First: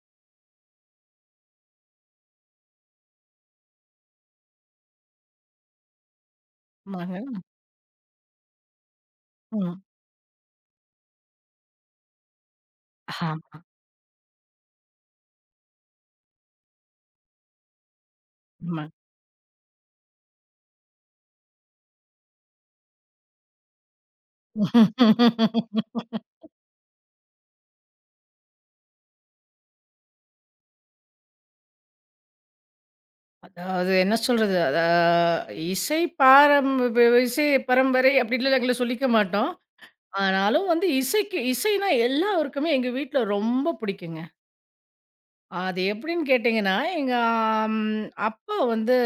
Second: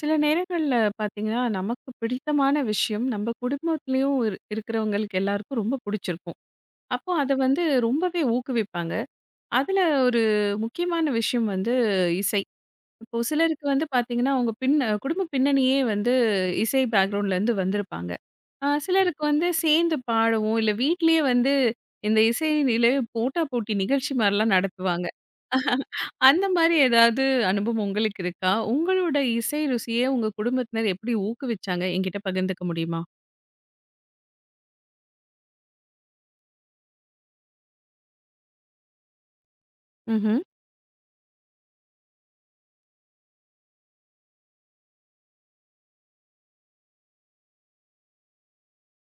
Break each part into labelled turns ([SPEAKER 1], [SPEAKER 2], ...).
[SPEAKER 1] சில நேரங்கள்ல பார்த்தீங்கன்னா, நமக்கு பிடித்தமான விஷயம் நம்ம குடும்பத்திலயும் இருக்கிறவங்களுக்கு எல்லாருக்கும் ரொம்ப பிடிச்சிருக்கும். அப்போ அத
[SPEAKER 2] ஆமாங்க.
[SPEAKER 1] வந்து ரொம்பவே ஊக்குவிப்பாங்க.
[SPEAKER 2] ம்.
[SPEAKER 1] அதுல ஒரு முக்கியமான விஷயம் வந்து இசை. இப்போ
[SPEAKER 2] ஆமா.
[SPEAKER 1] சிலருக்கு வந்து பார்த்தீங்கன்னா, அவங்க பின் குடும்ப பின்னணியே வந்து இசை பேக்ரவுண்ட்லேருந்து வந்திருப்பாங்க.
[SPEAKER 2] ஆமா.
[SPEAKER 1] சிலருக்கு வந்து சேர்ந்து பாடவும், இல்ல வீட்லயே வந்து இந்த இசை நிலைய போட்டா போட்டி நிகழ்ச்சி மாரிலாம் நடத்துவாங்க. அந்த மாரி ஏதாவது அனுபவம் உங்களுக்கு இருக்கா? உங்களோட இசை ருசிய உங்க குடும்பத்தினர் எப்படி ஊக்குவிச்சாங்க? என்கிட்ட பகிர்ந்துக்க முடியுமா?
[SPEAKER 2] அதாவது என்ன சொல்றது? இசை பாரம் ப இசை பரம்பரை அப்படின்லாம் நாங்கள சொல்லிக்க மாட்டோம்.
[SPEAKER 1] ம்ஹ்ம்.
[SPEAKER 2] ஆனாலும் வந்து இசைனா எல்லாருக்குமே எங்க வீட்ல ரொம்ப பிடிக்குங்க. அது எப்படின்னு கேட்டீங்கன்னா, எங்க அப்பா வந்து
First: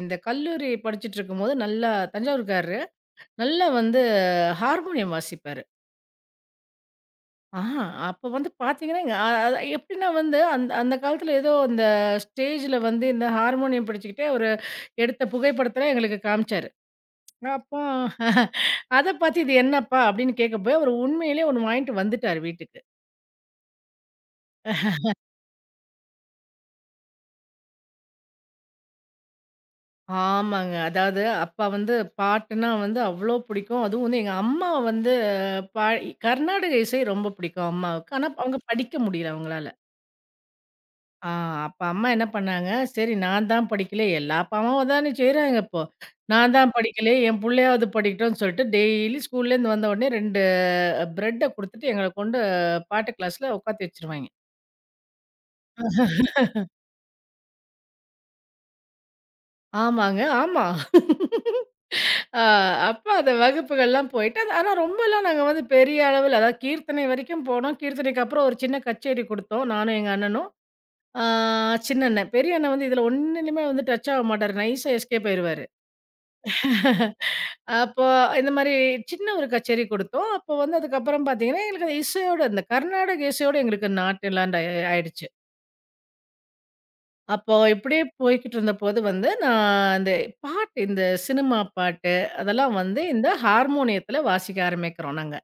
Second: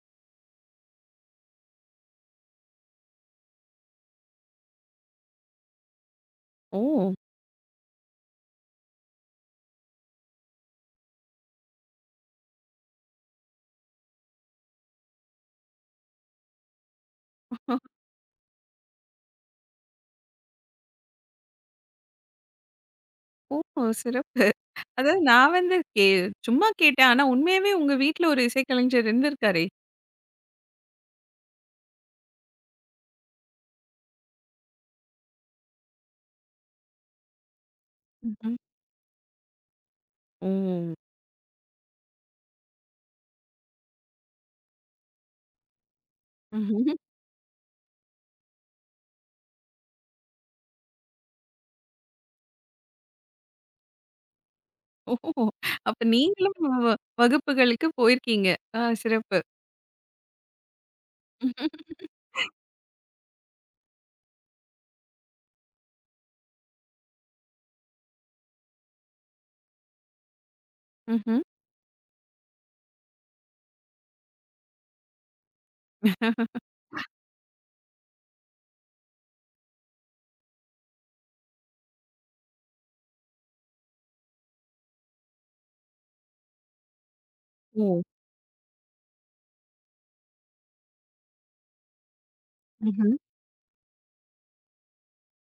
[SPEAKER 2] இந்த கல்லூரி படிச்சுட்டு இருக்கும்போது நல்லா தஞ்சாவூர்காரரு. நல்லா வந்து ஹார்மோனியம் வாசிப்பாரு.
[SPEAKER 1] ஓ!
[SPEAKER 2] ஆஹா! அப்ப வந்து பார்த்தீங்கன்னா, இங்க, அது எப்படின்னா வந்து அந்த அந்த காலத்துல ஏதோ அந்த ஸ்டேஜ்ல வந்து இந்த ஹார்மோனியம் பிடிச்சுக்கிட்டே ஒரு எடுத்த புகைப்படத்துல எங்களுக்கு காமிச்சாரு.
[SPEAKER 1] அஹ்,
[SPEAKER 2] அப்போ அத பார்த்து "இது என்னப்பா?" அப்படின்னு கேட்கப்போய் அவரு உண்மையிலேயே ஒண்ணு வாங்கிட்டு வந்துட்டாரு வீட்டுக்கு.
[SPEAKER 1] ஓ! சிறப்பு. அதாவது நான் வந்து சும்மா கேட்டேன். ஆனா உண்மையாவே உங்க வீட்ல ஒரு இசைக்கலைஞர் இருந்திருக்காரே!
[SPEAKER 2] ஆமாங்க. அதாவது அப்பா வந்து பாட்டுன்னா வந்து அவ்ளோ பிடிக்கும். அதுவும் வந்து எங்க அம்மா வந்து பா கர்நாடக இசை ரொம்ப பிடிக்கும் அம்மாவுக்கு. ஆனா
[SPEAKER 1] ம்ஹ்ம்.
[SPEAKER 2] அவங்க படிக்க முடியல அவங்களால.
[SPEAKER 1] ஓ!
[SPEAKER 2] ஆ அப்ப அம்மா என்ன பண்ணாங்க, "சரி நான் தான் படிக்கல, எல்லா அப்பா அம்மாவும் அதானே செய்றாங்க இப்போ. நான் தான்
[SPEAKER 1] ம்ஹ்ம்.
[SPEAKER 2] படிக்கல, என் புள்ளையாவது படிக்கட்டும்னு" சொல்லிட்டு டெய்லி ஸ்கூல்லேருந்து வந்த உடனே 2 பிரெட்ட குடுத்துட்டு எங்கள கொண்டு பாட்டு கிளாஸ்ல உட்காத்தி வச்சுருவாய்ங்க.
[SPEAKER 1] ஓ! அப்ப நீங்களும் வ வகுப்புகளுக்கு போயிருக்கீங்க. ஆ சிறப்பு.
[SPEAKER 2] ஆமாங்க, ஆமா. ஆ அப்ப அந்த வகுப்புகள்லாம் போயிட்டு, அது ஆனா ரொம்பலாம் நாங்க வந்து பெரிய அளவுல அதாவது கீர்த்தனை வரைக்கும் போனோம். கீர்த்தனைக்கு அப்புறம் ஒரு சின்ன கச்சேரி குடுத்தோம், நானும் எங்க அண்ணனும். ஆ
[SPEAKER 1] ம்ஹ்ம்.
[SPEAKER 2] சின்ன அண்ணன். பெரிய அண்ணன் வந்து இதுல ஒண்ணுலயுமே வந்து டச் ஆக மாட்டாரு. நைஸா எஸ்கேப் ஆயிருவாரு. அப்போ இந்த மாரி சின்ன ஒரு கச்சேரி குடுத்தோம். அப்போ வந்து அதுக்கப்புறம் பார்த்தீங்கன்னா, எங்களுக்கு அந்த இசையோட இந்த கர்நாடக இசையோட எங்களுக்கு நாட்டலான்ட் ஆயிடுச்சு. அப்போ
[SPEAKER 1] ஓ!
[SPEAKER 2] இப்படியே போய்க்கிட்டு இருந்தபோது வந்து, நான் அந்த பாட்டு இந்த சினிமா பாட்டு, அதெல்லாம் வந்து
[SPEAKER 1] ம்ஹ்ம்.
[SPEAKER 2] இந்த ஹார்மோனியத்தில வாசிக்க ஆரம்பிக்கிறோம் நாங்க.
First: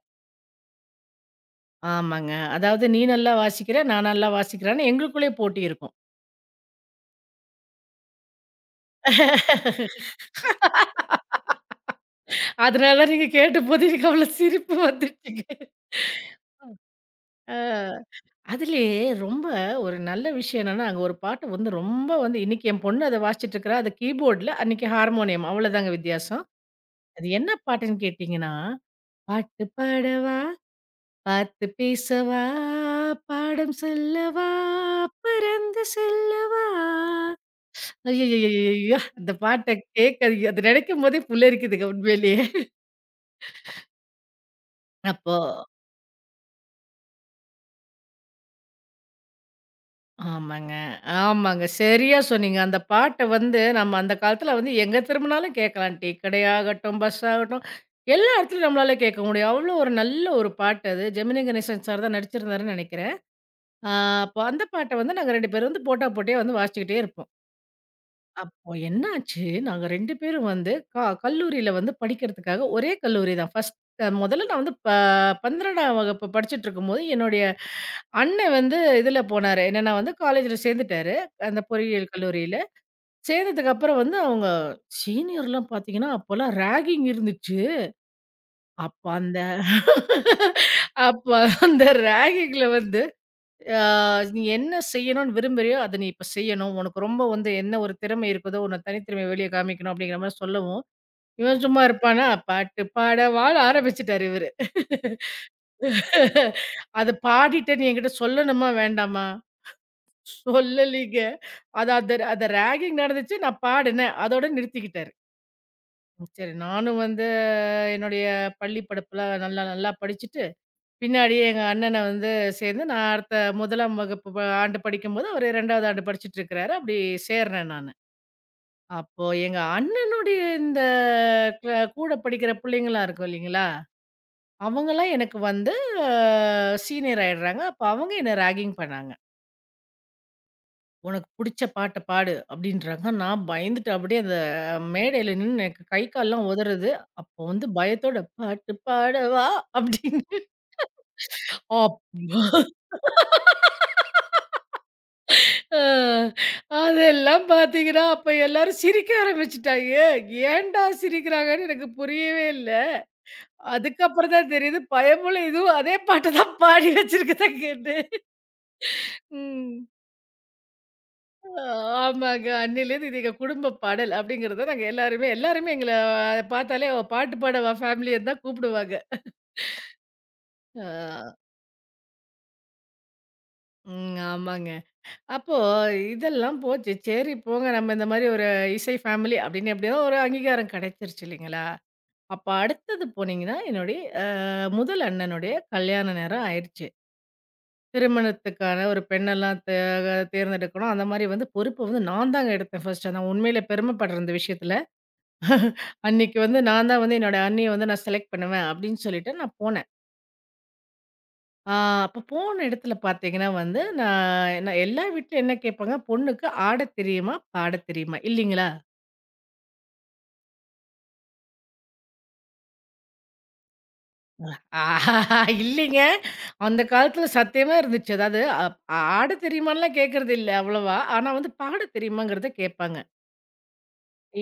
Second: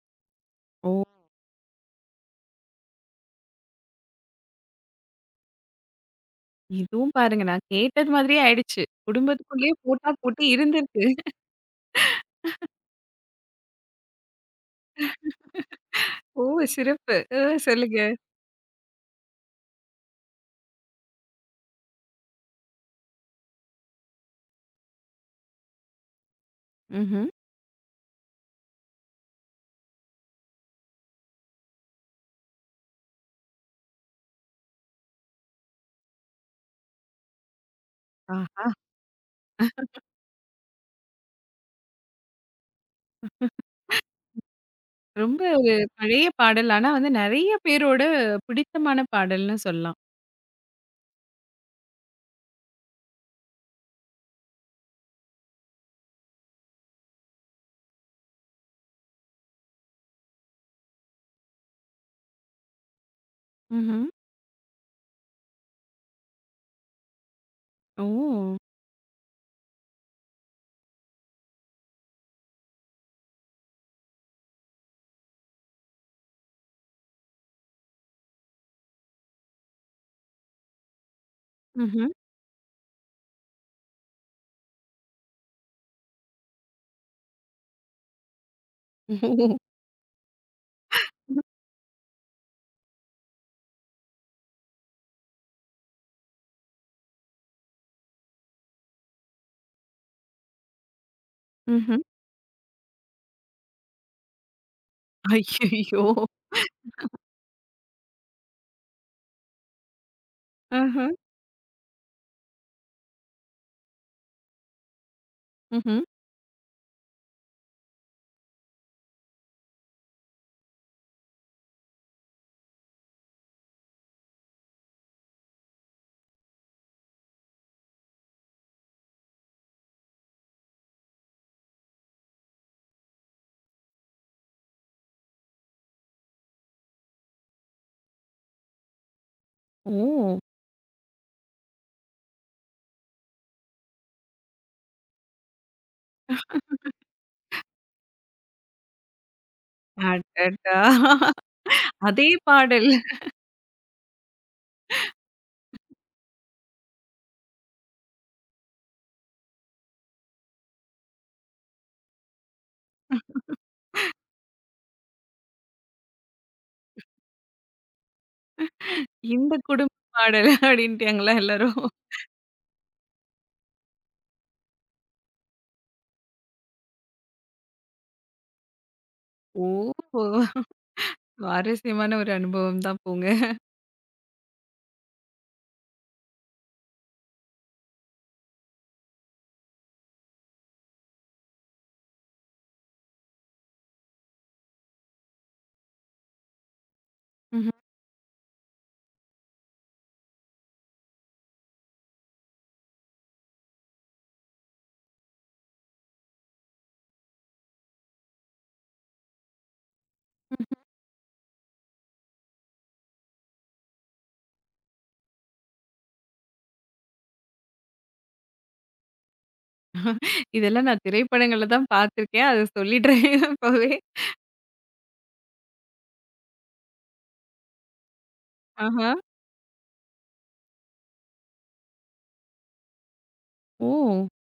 [SPEAKER 1] ஓ!
[SPEAKER 2] ஆமாங்க. அதாவது நீ நல்லா வாசிக்கிற, நான் நல்லா வாசிக்கிறேன்னு எங்களுக்குள்ளேயே போட்டி இருக்கும்.
[SPEAKER 1] இதுவும் பாருங்க நான் கேட்டது மாதிரியே ஆயிடுச்சு. குடும்பத்துக்குள்ளேயே போட்டா போட்டி இருந்திருக்கு.
[SPEAKER 2] அதனால நீங்க கேட்டபோது எனக்கு அவ்வளோ சிரிப்பு வந்துடுச்சுங்க.
[SPEAKER 1] ஓ! சிறப்பு.
[SPEAKER 2] ஆ.
[SPEAKER 1] சொல்லுங்க.
[SPEAKER 2] அதிலயே ரொம்ப ஒரு நல்ல விஷயம் என்னன்னா, அங்க ஒரு பாட்டு வந்து ரொம்ப வந்து இன்னைக்கு என் பொண்ணு அத வாசிச்சுட்டுருக்கிறா. அது கீபோர்ட்ல, அன்னைக்கு ஹார்மோனியம் அவ்வளோதாங்க வித்தியாசம். அது
[SPEAKER 1] ம்ஹ்ம்.
[SPEAKER 2] என்ன பாட்டுன்னு கேட்டீங்கன்னா, "பாட்டு பாடவா, பார்த்து பேசவா, பாடம் சொல்லவா, பறந்து செல்லவா"
[SPEAKER 1] ஆஹா!
[SPEAKER 2] ஐயய்யய்யய்யய்யோ! அந்த பாட்ட கேட்க அது நினைக்கும் போதே புல்லரிக்குதுங்க உண்மையிலேயே. அப்போ
[SPEAKER 1] ரொம்ப ஒரு பழைய பாடல். ஆனா வந்து நெறைய பேரோட பிடித்தமான பாடல்ன்னு சொல்லலாம்.
[SPEAKER 2] ஆமாங்க. ஆமாங்க. சரியா சொன்னீங்க. அந்த பாட்ட வந்து நம்ம அந்த காலத்துல வந்து எங்க திரும்பினாலும் கேட்கலாம். டீ கடையாகட்டும், பஸ் ஆகட்டும், எல்லா இடத்துலயும் நம்மளால கேட்க முடியும். அவ்வளோ ஒரு நல்ல ஒரு பாட்டு அது. ஜெமினி கணேசன் சார் தான் நடிச்சிருந்தாருன்னு நெனைக்கிறேன். ஆ
[SPEAKER 1] ம்ஹ்ம்.
[SPEAKER 2] அப்போ அந்த பாட்ட வந்து நாங்க 2 பேரும் வந்து போட்டா போட்டியா வந்து வாசிச்சுக்கிட்டே இருப்போம்.
[SPEAKER 1] ஓ!
[SPEAKER 2] அப்போ என்னாச்சு, நாங்க 2 பேரும் வந்து கல்லூரியில வந்து படிக்கிறதுக்காக ஒரே கல்லூரி தான். முதல்ல நான் வந்து 12ஆம் வகுப்பு படிச்சுட்டு இருக்கும்போது என்னுடைய அண்ணன் வந்து இதுல போனாரு. என்னன்னா வந்து காலேஜ்ல சேர்ந்துட்டாரு. அந்த
[SPEAKER 1] ம்ஹ்ம்.
[SPEAKER 2] பொறியியல் கல்லூரியில. சேர்ந்ததுக்கு அப்புறம் வந்து அவங்க சீனியர்லாம் பார்த்தீங்கன்னா, அப்போலாம் ரேகிங் இருந்துச்சு. அப்ப அந்த
[SPEAKER 1] ஓ!
[SPEAKER 2] அப்ப அந்த ரேகிங்ல வந்து அ நீ என்ன செய்யணும்னு விரும்புறியோ, அத நீ இப்ப செய்யணும். உனக்கு ரொம்ப வந்து என்ன ஒரு திறமை இருக்குதோ, உன்ன தனித்திறமைய வெளிய காமிக்கணும் அப்படிங்கிற மாரி சொல்லவும், இவன் சும்மா
[SPEAKER 1] ம்ஹ்ம்.
[SPEAKER 2] இருப்பானா? பாட்டு பாடவான்னு ஆரம்பிச்சுட்டாரு இவரு.
[SPEAKER 1] ஐயய்யோ!
[SPEAKER 2] அத பாடிட்டேன்னு என்கிட்ட சொல்லணுமா? வேண்டாமா?
[SPEAKER 1] ஆஹ.
[SPEAKER 2] சொல்லலீங்க. அது அந்த அந்த ராகிங் நடந்துச்சு. நான் பாடுனேன். அதோட நிறுத்திக்கிட்டாரு.
[SPEAKER 1] ம்ஹ்ம்.
[SPEAKER 2] சரி நானும் வந்து என்னுடைய பள்ளி படிப்புல நல்லா நல்லா படிச்சுட்டு, பின்னாடியே எங்க அண்ணன வந்து சேர்ந்து நான் அடுத்த 1ஆம் வகுப்பு ஆண்டு படிக்கும்போது, அவரு 2வது ஆண்டு படிச்சுட்டுருக்கிறாரு. அப்படி சேர்றேன் நானு. அப்போ எங்க அண்ணனுடைய இந்த க கூட படிக்கிற பிள்ளைங்கலாம் இருக்கும் இல்லைங்களா? அவங்கலாம் எனக்கு வந்து அ சீனியர் ஆயிடுறாங்க. அப்ப அவங்க என்ன ராகிங் பண்ணாங்க.
[SPEAKER 1] ஓ!
[SPEAKER 2] உனக்கு புடிச்ச பாட்ட பாடு அப்படின்றாங்க. நான் பயந்துட்டு அப்படியே அந்த மேடையில நின்னு எனக்கு கை கால்லாம் உதறுது. அப்போ வந்து பயத்தோட பாட்டு பாடவா அப்படின்னு
[SPEAKER 1] அடடா!
[SPEAKER 2] அப்
[SPEAKER 1] அதே பாடல்.
[SPEAKER 2] அ அதெல்லாம் பார்த்தீங்கன்னா, அப்ப எல்லாரும் சிரிக்க ஆரம்பிச்சுட்டாங்க. ஏன்டா சிரிக்கிறாங்கன்னு எனக்கு புரியவே இல்ல. அதுக்கப்புறம் தான் தெரியுது பயமுள்ள இதுவும் அதே பாட்ட தான் பாடி வச்சிருக்கதாங்கன்னு.
[SPEAKER 1] இந்த
[SPEAKER 2] ம்.
[SPEAKER 1] குடும்ப பாடல் அப்டின்ட்டாங்களா எல்லாரும்?
[SPEAKER 2] ஆமாங்க. அன்னையிலேருந்து இது எங்க குடும்ப பாடல் அப்படிங்கிறத நாங்க எல்லாருமே எல்லாருமே எங்கள பார்த்தாலே "அவ பாட்டு பாட வா ஃபேமிலின்னு தான் கூப்பிடுவாங்க.
[SPEAKER 1] ஓஹோ!
[SPEAKER 2] ஆ.
[SPEAKER 1] சுவாரஸ்யமான ஒரு அனுபவம் தான் போங்க.
[SPEAKER 2] ம். ஆமாங்க. அப்போ இதெல்லாம் போச்சு. சரி போங்க நம்ம இந்த மாரி ஒரு இசை ஃபேமிலி அப்படின்னு எப்படியோ ஒரு அங்கீகாரம் கிடைச்சிருச்சு இல்லைங்களா? அப்ப அடுத்தது போனீங்கன்னா, என்னுடைய முதல் அண்ணனுடைய கல்யாண நேரம் ஆயிருச்சு.
[SPEAKER 1] ம்ஹ்ம்.
[SPEAKER 2] திருமணத்துக்கான ஒரு பெண்ணெல்லாம் தேர்ந்தெடுக்கணும். அந்த மாரி வந்து பொறுப்பு வந்து நான் தாங்க எடுத்தேன் ஃபர்ஸ்ட். நான் உண்மையிலே பெருமைப்படுற இந்த விஷயத்துல. அன்னைக்கு வந்து நான் தான் வந்து என்னோட அண்ணிய வந்து நான் செலக்ட் பண்ணுவேன் அப்படின்னு சொல்லிட்டு நான் போனேன். ஆ அப்ப போன இடத்துல பார்த்தீங்கன்னா வந்து, நான் நான் எல்லா வீட்லயும் என்ன கேட்பாங்க, "பொண்ணுக்கு ஆடத் தெரியுமா? பாடத் தெரியுமா?" இல்லைங்களா?
[SPEAKER 1] இதெல்லாம் நான் திரைப்படங்கள்ல தான் பார்த்துருக்கேன். அத சொல்லிடுறேன் இப்பவே.
[SPEAKER 2] ஆஹா, இல்லைங்க. அந்த காலத்துல சத்தியமா இருந்துச்சு. அதாவது
[SPEAKER 1] ஆஹா.
[SPEAKER 2] ஆடத் தெரியுமான்னுலாம் கேட்கறது இல்ல அவ்வளவா. ஆனா வந்து பாடத் தெரியுமாங்கிறத கேட்பாங்க.
[SPEAKER 1] ஓ!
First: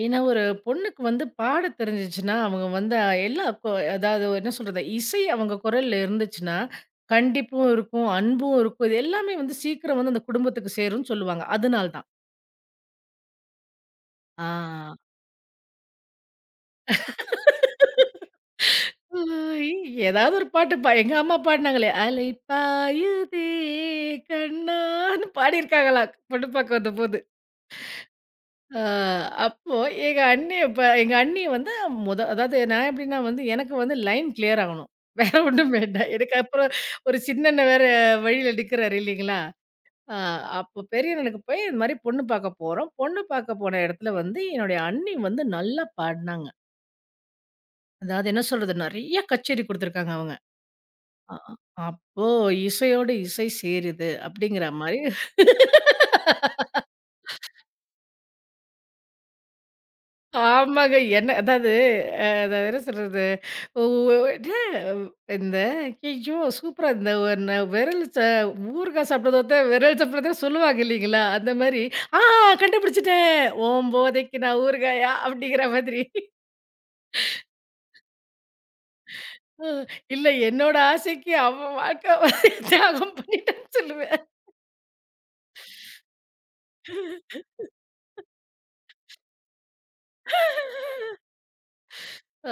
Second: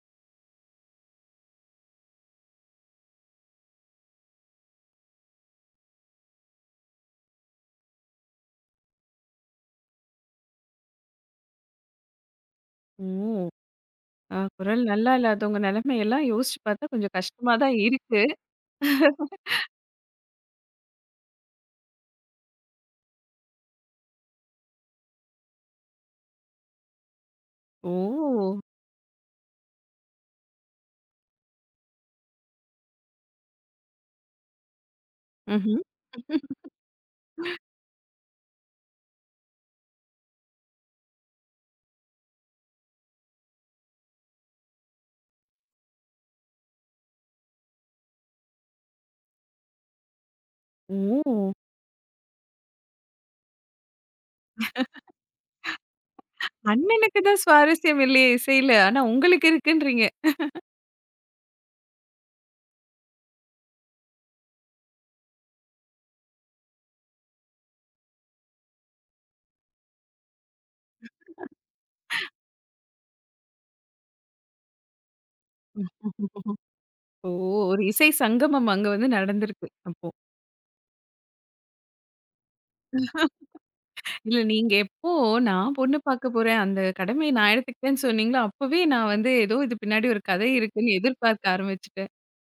[SPEAKER 2] ஏன்னா, ஒரு பொண்ணுக்கு வந்து பாட தெரிஞ்சுச்சுன்னா, அவங்க வந்து எல்லா கொ அதாவது என்ன சொல்றது? இசை அவங்க குரல்ல இருந்துச்சுன்னா, கண்டிப்பும் இருக்கும், அன்பும் இருக்கும். இது எல்லாமே வந்து சீக்கிரம் வந்து அந்த குடும்பத்துக்கு சேரும்ன்னு சொல்லுவாங்க. அதனால தான்.
[SPEAKER 1] ம். ஆ குரல்
[SPEAKER 2] ஆ.
[SPEAKER 1] நல்லா இல்லாதவங்க நெலைமையெல்லாம் யோசிச்சு பார்த்தா கொஞ்சம் கஷ்டமா தான் இருக்கு.
[SPEAKER 2] ஐ ஏதாவது ஒரு பாட்டு எங்க அம்மா பாடுனாங்களே, "அலை பாயுதே கண்ணான்னு" பாடியிருக்காங்களாம் பொண்ணு பார்க்க வந்தபோது.
[SPEAKER 1] ஓ!
[SPEAKER 2] ஆ அப்போ எங்க அண்ணி வந்து அதாவது நான் எப்படின்னா வந்து, எனக்கு வந்து லைன் கிளியர் ஆகணும். வேற ஒண்ணும்
[SPEAKER 1] ம்ஹ்ம்.
[SPEAKER 2] வேண்டாம். எனக்கு அப்புறம் ஒரு சின்னண்ணன் வேற வழியில நிக்கிறாரு இல்லைங்களா? ஆ அப்போ பெரியண்ணனுக்கு போய் இந்த மாரி பொண்ணு பார்க்க போறோம். பொண்ணு பார்க்க போன இடத்துல வந்து என்னுடைய அண்ணி வந்து நல்லா பாடுனாங்க. அதாவது என்ன சொல்றது? நெறைய கச்சேரி குடுத்துருக்காங்க அவங்க. அ
[SPEAKER 1] ஓ!
[SPEAKER 2] அப்போ இசையோடு இசை சேருது அப்படிங்கிற மாரி
[SPEAKER 1] அண்ணனுக்கு தான் சுவாரஸ்யம் இல்லையே இசையில. ஆனா உங்களுக்கு இருக்குன்றீங்க.
[SPEAKER 2] ஆமாங்க. என்ன அதாவது அதாவது என்ன சொல்றது? ஒ இது இந்த ஐயய்யோ! சூப்பரா இந்த ஒன்ன விரல் ச ஊறுகாய் விரல் சாப்பிடுறத சொல்லுவாங்க இல்லைங்களா? அந்த மாரி, "ஆ கண்டுபிடிச்சுட்டேன். ஓம்போதைக்கு நான் ஊறுகாயா?" அப்படிங்கிற மாதிரி.
[SPEAKER 1] ஓ! ஒரு இசை சங்கமம் அங்க வந்து நடந்திருக்கு
[SPEAKER 2] அ
[SPEAKER 1] அப்போ.
[SPEAKER 2] இல்ல என்னோட ஆசைக்கு அவன் வாழ்க்க தியாகம் பண்ணிட்டான்னு சொல்லுவேன்.
[SPEAKER 1] இல்ல நீங்க எப்போ நான் பொண்ணு பார்க்க போறேன், அந்த கடமைய நான் எடுத்துக்கிட்டேன்னு சொன்னீங்களோ, அப்பவே நான் வந்து ஏதோ இது பின்னாடி ஒரு கதை இருக்குன்னு எதிர்பார்க்க ஆரம்பிச்சுட்டேன்.
[SPEAKER 2] அ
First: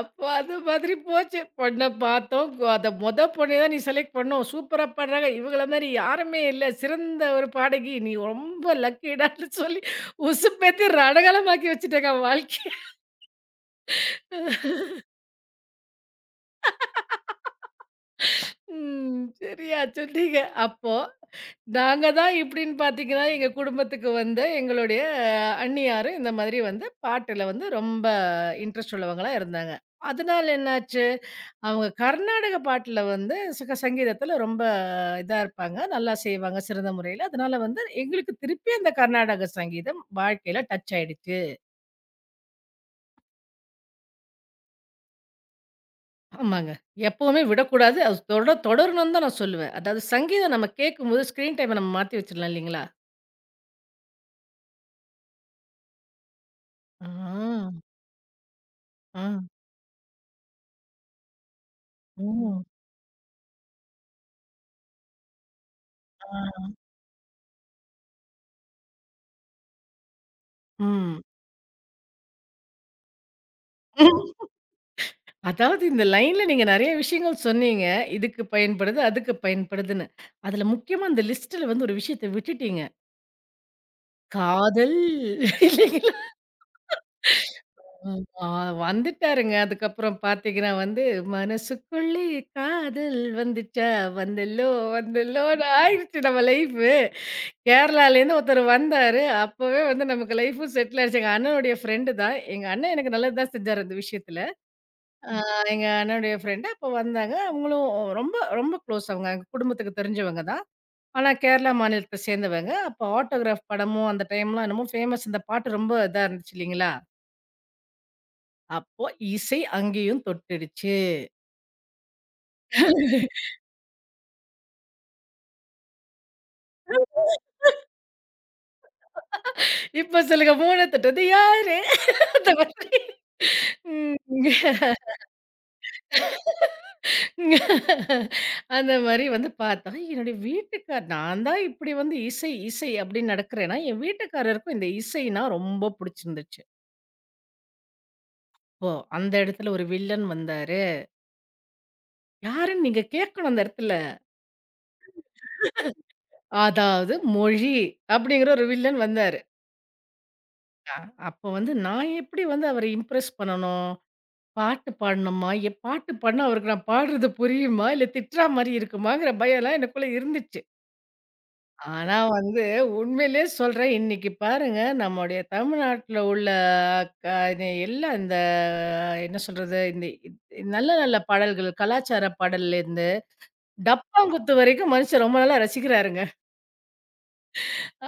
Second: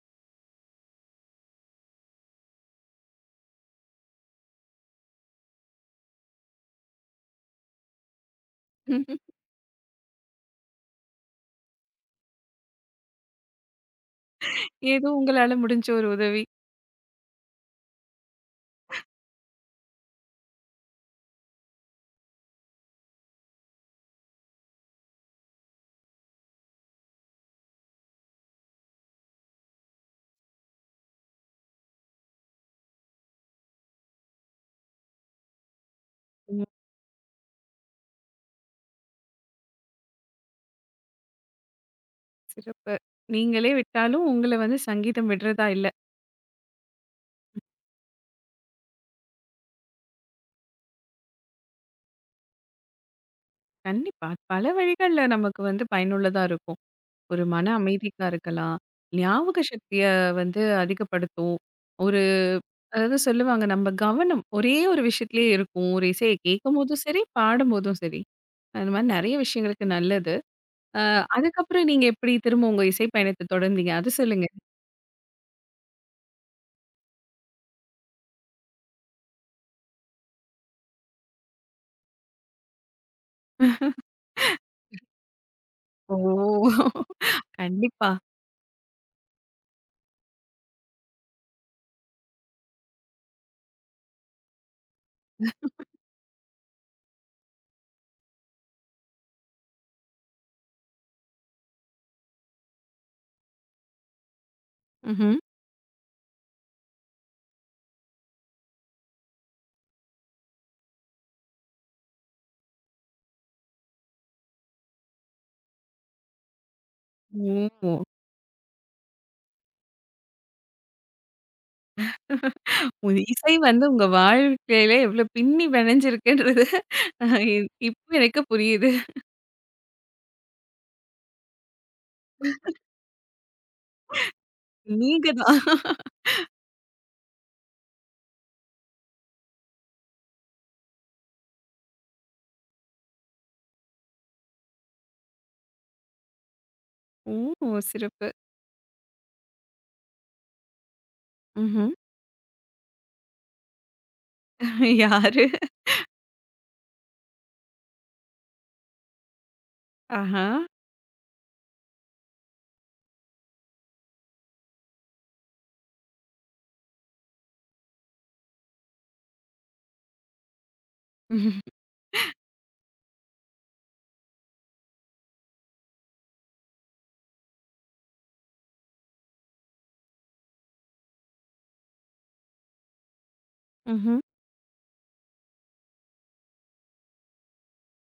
[SPEAKER 2] அப்போ அது மாதிரி போச்சு. பொண்ண பார்த்தோம். கு அத மொத பொண்ணய தான் நீ செலக்ட் பண்ணோம். சூப்பரா பாடுறாங்க. இவங்கள மாரி யாருமே இல்ல. சிறந்த ஒரு பாடகி. நீ ரொம்ப லக்கிடான்னு சொல்லி உசுப்பேத்தி ரணகளமாக்கி வச்சுட்டேங்க வாழ்க்கைய.
[SPEAKER 1] ஏதோ உங்களால முடிஞ்ச ஒரு உதவி.
[SPEAKER 2] ம். சரியா சொன்னீங்க. அப்போ நாங்க தான் இப்டின்னு பார்த்தீங்கன்னா, எங்க குடும்பத்துக்கு வந்து எங்களுடைய அண்ணியாரு இந்த மாதிரி வந்து பாட்டுல வந்து ரொம்ப இன்ட்ரெஸ்ட் உள்ளவங்களா இருந்தாங்க. அதனால என்னாச்சு? அவங்க கர்நாடக பாட்டுல வந்து சுக சங்கீதத்துல ரொம்ப இதா இருப்பாங்க. நல்லா செய்வாங்க
[SPEAKER 1] ம்.
[SPEAKER 2] சிறந்த முறையில. அதனால வந்து எங்களுக்கு திருப்பி அந்த கர்நாடக சங்கீதம் வாழ்க்கையில டச் ஆயிடுச்சு.
[SPEAKER 1] சிறப்பு. நீங்களே விட்டாலும் உங்கள வந்து சங்கீதம் விடுறதா இல்ல.
[SPEAKER 2] ஆமாங்க. எப்பவுமே விடக்கூடாது. அது தொட தொடரணும்னு தான் நான் சொல்லுவேன். அதாவது சங்கீதம் நம்ம கேட்கும்போது ஸ்க்ரீன் டைம நம்ம மாத்தி வச்சுடலாம் இல்லைங்களா?
[SPEAKER 1] கண்டிப்பா. பல வழிகள்ல நமக்கு வந்து பயனுள்ளதா இருக்கும்.
[SPEAKER 2] ஆ,
[SPEAKER 1] ஒரு மன அமைதிக்கா இருக்கலாம்.
[SPEAKER 2] ஆ,
[SPEAKER 1] ஞாபக சக்திய வந்து அதிகப்படுத்தும். ஒரு
[SPEAKER 2] ம்,
[SPEAKER 1] அதாவது சொல்லுவாங்க, நம்ம கவனம் ஒரே ஒரு விஷயத்திலேயே இருக்கும். ஒரு இசைய
[SPEAKER 2] ஆ,
[SPEAKER 1] கேட்கும்போதும் சரி, பாடும்போதும் சரி. அந்த மாரி நெறைய விஷயங்களுக்கு நல்லது. அ
[SPEAKER 2] ம்.
[SPEAKER 1] அதுக்கப்புறம் நீங்க எப்படி திரும்ப உங்க இசை பயணத்த தொடர்ந்தீங்க? அது சொல்லுங்க.
[SPEAKER 2] அதாவது இந்த லைன்ல நீங்க நெறைய விஷயங்கள் சொன்னீங்க. இதுக்கு பயன்படுது, அதுக்கு பயன்படுதுன்னு. அதுல முக்கியமா அந்த லிஸ்ட்ல வந்து ஒரு விஷயத்த விட்டுட்டீங்க. காதல் இல்லைங்களா?
[SPEAKER 1] ஓ! கண்டிப்பா.
[SPEAKER 2] ஆமா வந்துட்டாருங்க. அதுக்கப்புறம் பார்த்தீங்கன்னா வந்து, மனசுக்குள்ளே காதல் வந்துச்சா வந்தல்லோ வந்தல்லோன்னு ஆயிடுச்சு நம்ம லைஃபு. கேரளாலேருந்து ஒருத்தர் வந்தாரு. அப்பவே வந்து நமக்கு லைஃபும் செட்டில் ஆயிடுச்சு. எங்க அண்ணனுடைய ஃப்ரெண்டு தான். எங்க அண்ணன் எனக்கு நல்லது தான் செஞ்சாரு அந்த விஷயத்துல. ஆ
[SPEAKER 1] ம்ஹ்ம்.
[SPEAKER 2] எங்க அண்ணனுடைய ஃப்ரெண்டு அப்ப வந்தாங்க. அவங்களும் ரொம்ப ரொம்ப க்ளோஸ் அவங்க. எங்க குடும்பத்துக்கு தெரிஞ்சவங்க தான். ஆனா கேரளா மாநிலத்த சேர்ந்தவங்க. அப்போ ஆட்டோகிராஃப் படமும் அந்த டைம்லாம் என்னமோ ஃபேமஸ் இந்த பாட்டு ரொம்ப இதா இருந்துச்சு இல்லைங்களா?
[SPEAKER 1] ஓ!
[SPEAKER 2] அப்போ இசை அங்கேயும் தொட்டுடுச்சு.
[SPEAKER 1] ஒரு இசை வந்து உங்க வாழ்க்கையில எவ்ளோ பின்னி பெணஞ்சிருக்குன்றது, இ இப்போ எனக்கு புரியுது.
[SPEAKER 2] இப்ப சொல்லுங்க "மூண தொட்டது யாரு?" அந்த மாதிரி. ம்.
[SPEAKER 1] நீங்க தான்.
[SPEAKER 2] அந்த மாரி வந்து பார்த்தா, என்னுடைய வீட்டுக்கார் நான் தான் இப்படி வந்து இசை, இசை அப்படின்னு நடக்கிறேன்னா, என் வீட்டுக்காரருக்கும் இந்த இசைனா ரொம்ப புடிச்சிருந்துச்சு.
[SPEAKER 1] ஓ! சிறப்பு.
[SPEAKER 2] ஓ! அந்த இடத்துல ஒரு வில்லன் வந்தாரு.
[SPEAKER 1] ம்ஹ்ம்.
[SPEAKER 2] யாருன்னு நீங்க கேட்கணும் அந்த இடத்துல.
[SPEAKER 1] யாரு?
[SPEAKER 2] அதாவது மொழி அப்படிங்கிற ஒரு வில்லன் வந்தாரு.
[SPEAKER 1] ஆஹா.
[SPEAKER 2] அ அப்போ வந்து நான் எப்படி வந்து அவர இம்ப்ரெஸ் பண்ணணும்? பாட்டு பாடணுமா? என் பாட்டு பாடுனா அவருக்கு நான் பாடுறது புரியுமா? இல்ல திட்டுறா மாரி இருக்குமாங்கிற பயம்லாம் எனக்குள்ள இருந்துச்சு.
[SPEAKER 1] ம்ஹ்ம்.
[SPEAKER 2] ஆனா வந்து உண்மையிலேயே சொல்றேன், இன்னைக்கு பாருங்க நம்முடைய தமிழ்நாட்ல உள்ள க இது எல்லாம் இந்த என்ன சொல்றது? நல்ல நல்ல பாடல்கள், கலாச்சார பாடல்லேருந்து,
[SPEAKER 1] ம்ஹ்ம்.
[SPEAKER 2] டப்பாங்குத்து வரைக்கும் மனுஷன் ரொம்ப நல்லா ரசிக்கிறாருங்க.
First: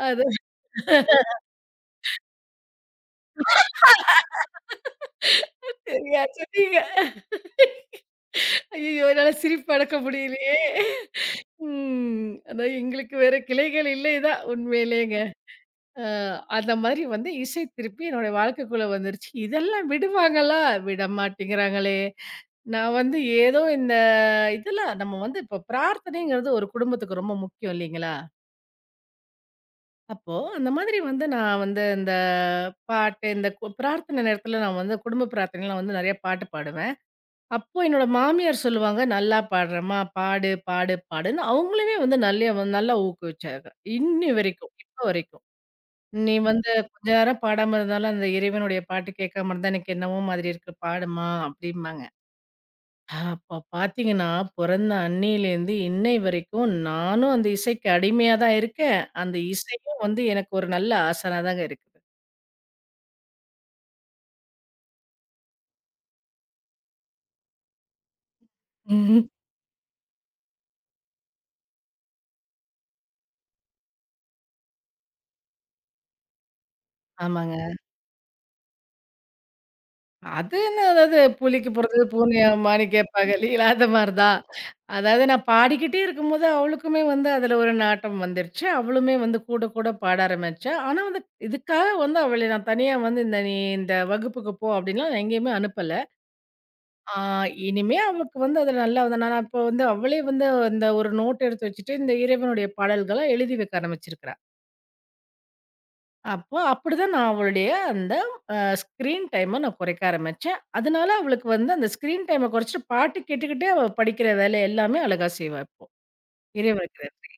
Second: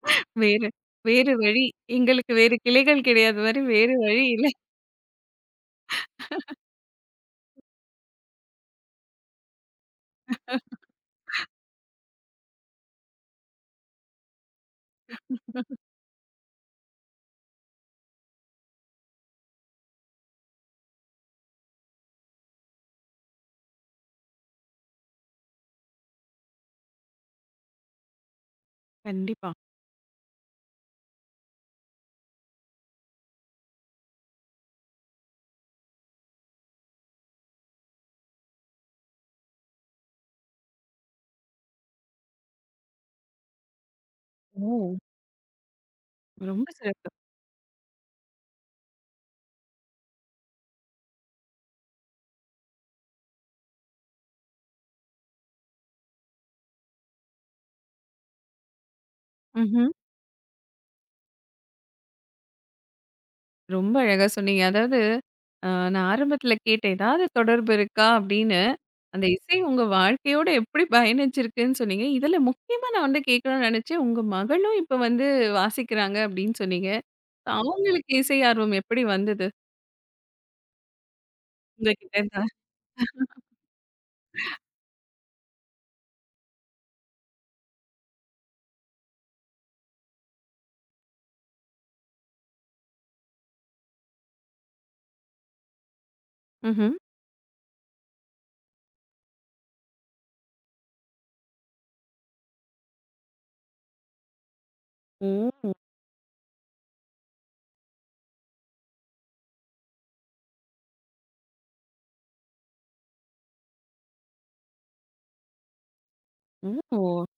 [SPEAKER 2] அது
[SPEAKER 1] வேறு வேறு வழி. எங்களுக்கு வேறு கிளைகள் கிடையாது மாரி வேறு வழி இல்ல.
[SPEAKER 2] சரியா சொன்னீங்க. ஐயய்யோ! என்னால சிரிப்பு அடக்க முடியலையே! ம். அதான் எங்களுக்கு வேற கிளைகள் இல்லை தான் உண்மையிலேங்க. அ அந்த மாரி வந்து இசை திருப்பி என்னுடைய வாழ்க்கைக்குள்ள வந்துருச்சு. இதெல்லாம் விடுவாங்களா? விட மாட்டேங்கிறாங்களே! நான் வந்து ஏதோ இந்த இதெல்லாம் நம்ம வந்து இப்போ பிரார்த்தனைங்கிறது ஒரு குடும்பத்துக்கு ரொம்ப முக்கியம் இல்லைங்களா?
[SPEAKER 1] கண்டிப்பா.
[SPEAKER 2] அப்போ, அந்த மாதிரி வந்து நான் வந்து இந்த பாட்டு, இந்த பிரார்த்தனை நேரத்தில நான் வந்து குடும்ப பிரார்த்தனையில நான் வந்து நெறைய பாட்டு பாடுவேன். அப்போ என்னோட மாமியார் சொல்லுவாங்க, "நல்லா பாடுறம்மா, பாடு, பாடு, பாடுன்னு" அவங்களுமே வந்து நல்லைய வந்து நல்லா ஊக்குவிச்சாங்க. இன்னி வரைக்கும்,
[SPEAKER 1] ஓ!
[SPEAKER 2] இப்ப வரைக்கும். "நீ
[SPEAKER 1] ரொம்ப
[SPEAKER 2] வந்து கொஞ்ச
[SPEAKER 1] சிறப்பு.
[SPEAKER 2] நேரம் பாடாம இருந்தாலும், அந்த இறைவனுடைய பாட்டு கேட்காம இருந்தா, எனக்கு என்னவோ மாதிரி இருக்கு, பாடுமா" அப்படிம்பாங்க. அப்ப பார்த்தீங்கன்னா, பொறந்த அன்னையிலேருந்து இன்னை வரைக்கும் நானும் அந்த இசைக்கு அடிமையா தான் இருக்கேன். அந்த
[SPEAKER 1] ம்ஹ்ம்.
[SPEAKER 2] இசையும் வந்து எனக்கு ஒரு நல்ல ஆசானா தாங்க இருக்குது.
[SPEAKER 1] ரொம்ப அழகா சொன்னீங்க. அதாவது அ நான் ஆரம்பத்தில கேட்டேன். ஏதாவது தொடர்பு இருக்கா அப்படின்னு. அந்த
[SPEAKER 2] ம்.
[SPEAKER 1] இசை உங்க வாழ்க்கையோட எப்படி பயணிச்சிருக்குன்னு சொன்னீங்க. இதில முக்கியமா நான் வந்து கேட்கணும்னு நினைச்சேன். உங்க மகளும் இப்ப வந்து வாசிக்கிறாங்க அப்படின்னு சொன்னீங்க.
[SPEAKER 2] ஆமாங்க.
[SPEAKER 1] அவங்களுக்கு இசை ஆர்வம் எப்படி வந்தது?
[SPEAKER 2] அது என்ன அதாவது புலிக்கு பிறந்தது
[SPEAKER 1] உங்ககிட்ட இருந்து?
[SPEAKER 2] பூனையா மான்னு கேட்பாங்க இல்லைங்களா? அது மாரி தான். அதாவது நான் பாடிக்கிட்டே இருக்கும்போது அவளுக்குமே வந்து அதில ஒரு நாட்டம் வந்துருச்சு. அவளுமே வந்து கூட கூட பாட ஆரம்பிச்சா. ஆனா வந்து இதுக்காக வந்து அவள நான் தனியா வந்து இந்த நீ இந்த வகுப்புக்கு போ அப்படின்லாம் நான் எங்கேயுமே அனுப்பல.
[SPEAKER 1] ம்ஹ்ம்.
[SPEAKER 2] ஆ இனிமே அவளுக்கு வந்து அதுல நல்லா வந்து நான் இப்போ வந்து அவளே வந்து அந்த ஒரு நோட் எடுத்து வச்சுட்டு, இந்த இறைவனுடைய பாடல்கள எழுதி வைக்க ஆரம்பிச்சிருக்கிறா.
[SPEAKER 1] ஓ!
[SPEAKER 2] அப்போ அப்படிதான் நான் அவளுடைய அந்த அ ஸ்க்ரீன் டைம நான் குறைக்க ஆரம்பிச்சேன். அதனால அவளுக்கு வந்து அந்த ஸ்க்ரீன் டைம குறைச்சுட்டு பாட்டு கேட்டுக்கிட்டே அவ படிக்கிற வேலை எல்லாமே அழகா செய்வா இப்போ.
[SPEAKER 1] ஓ!
[SPEAKER 2] இறைவனுக்கு நன்றி.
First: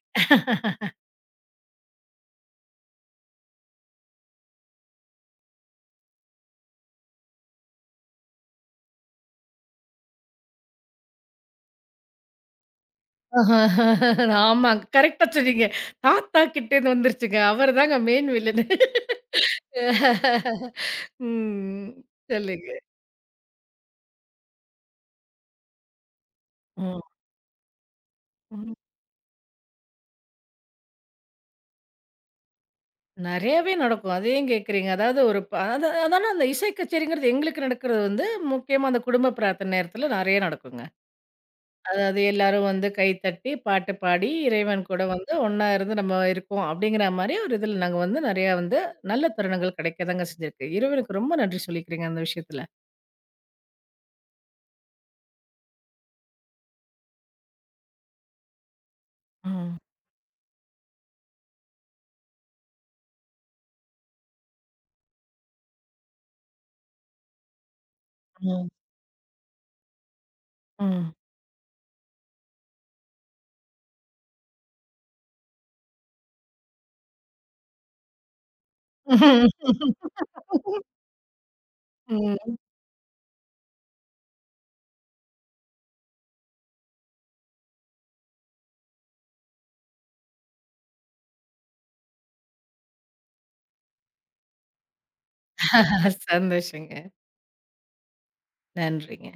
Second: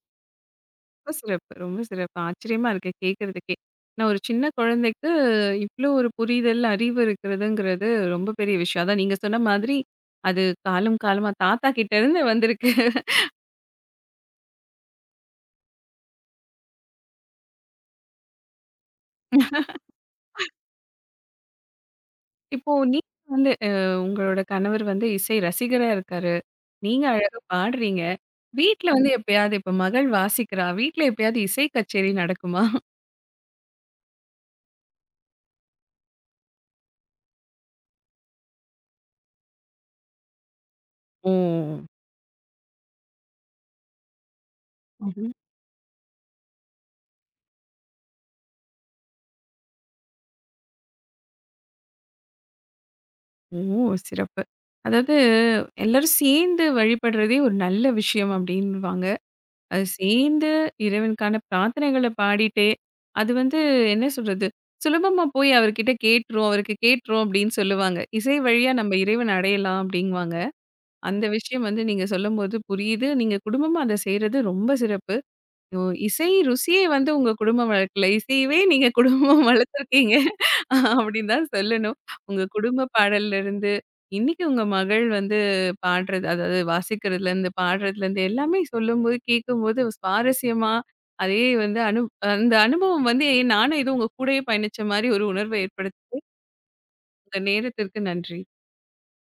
[SPEAKER 1] ரொம்ப சிறப்பு, ரொம்ப சிறப்பு. ஆச்சரியமா இருக்கு கேட்கறதுக்கே. நான் ஒரு சின்ன குழந்தைக்கு இவ்ளோ ஒரு புரிதல், அறிவு இருக்கிறதுங்கிறது ரொம்ப பெரிய விஷயம். அதான் நீங்க சொன்ன மாதிரி அது காலம் காலமா தாத்தா கிட்ட இருந்து வந்திருக்கு.
[SPEAKER 2] ஆமாங்க. கரெக்ட்டா சொன்னீங்க. தாத்தா கிட்டேருந்து வந்துருச்சுங்க. அவரு தாங்க மெயின் வில்லனு. ம். சொல்லுங்க.
[SPEAKER 1] இப்போ நீங்க வந்து உங்களோட கணவர் வந்து இசை ரசிகரா இருக்காரு. நீங்க அழகா பாடுறீங்க.
[SPEAKER 2] ம்.
[SPEAKER 1] வீட்ல வந்து எப்பயாவது இப்ப மகள் வாசிக்கிறா. வீட்ல எப்பயாவது இசை கச்சேரி நடக்குமா?
[SPEAKER 2] நெறையாவே நடக்கும். அது ஏன் கேட்கிறீங்க? அதாவது ஒரு ப அத அதான அந்த இசை கச்சேரிங்கிறது எங்களுக்கு நடக்கிறது வந்து, முக்கியமா அந்த குடும்ப பிரார்த்தனை நேரத்தில நெறைய நடக்குங்க.
[SPEAKER 1] ஓ!
[SPEAKER 2] அதாவது எல்லாரும் வந்து கைத்தட்டி, பாட்டு பாடி, இறைவன் கூட வந்து ஒண்ணா இருந்து நம்ம இருக்கோம் அப்படிங்கிற மாரி ஒரு இதில நாங்க வந்து நெறையா வந்து நல்ல தருணங்கள் கிடைக்க தாங்க செஞ்சிருக்கு. இறைவனுக்கு ரொம்ப நன்றி சொல்லிக்கிறேங்க அந்த விஷயத்தில.
[SPEAKER 1] ஓ! சிறப்பு. அதாவது எல்லாரும் சேர்ந்து வழிபடுறதே ஒரு நல்ல விஷயம் அப்படின்னுவாங்க.
[SPEAKER 2] ம்,
[SPEAKER 1] அது சேர்ந்து இறைவனுக்கான பிரார்த்தனைகள பாடிட்டே, அது வந்து என்ன சொல்றது? சுலபமா போய் அவர்கிட்ட கேட்டுரும், அவருக்கு கேட்டுரும் அப்படின்னு சொல்லுவாங்க. இசை
[SPEAKER 2] ம்,
[SPEAKER 1] வழியா நம்ம இறைவன் அடையலாம் அப்படிங்குவாங்க.
[SPEAKER 2] ம்.
[SPEAKER 1] அந்த விஷயம் வந்து நீங்க சொல்லும்போது புரியுது. நீங்க குடும்பமா அத செய்றது ரொம்ப சிறப்பு. ஓ! இசை ருசியே வந்து உங்க குடும்ப வழக்குல. இசையவே நீங்க குடும்பமா வளர்த்துருக்கீங்க. அப்படின்னு தான் சொல்லணும். உங்க
[SPEAKER 2] ம்.
[SPEAKER 1] குடும்ப பாடல்ல இருந்து, இன்னைக்கு உங்க மகள் வந்து பாடுறது, அதாவது வாசிக்கிறதுலேருந்து, பாடுறதுலேருந்து எல்லாமே சொல்லும்போது, கேட்கும்போது சுவாரஸ்யமா, அதே வந்து அனு அந்த அனுபவம் வந்து நானும் ஏதோ உங்க கூடயே பயணிச்ச மாரி ஒரு உணர்வை ஏற்படுத்தி
[SPEAKER 2] சந்தோஷங்க.
[SPEAKER 1] உங்க நேரத்திற்கு நன்றி.
[SPEAKER 2] நன்றிங்க.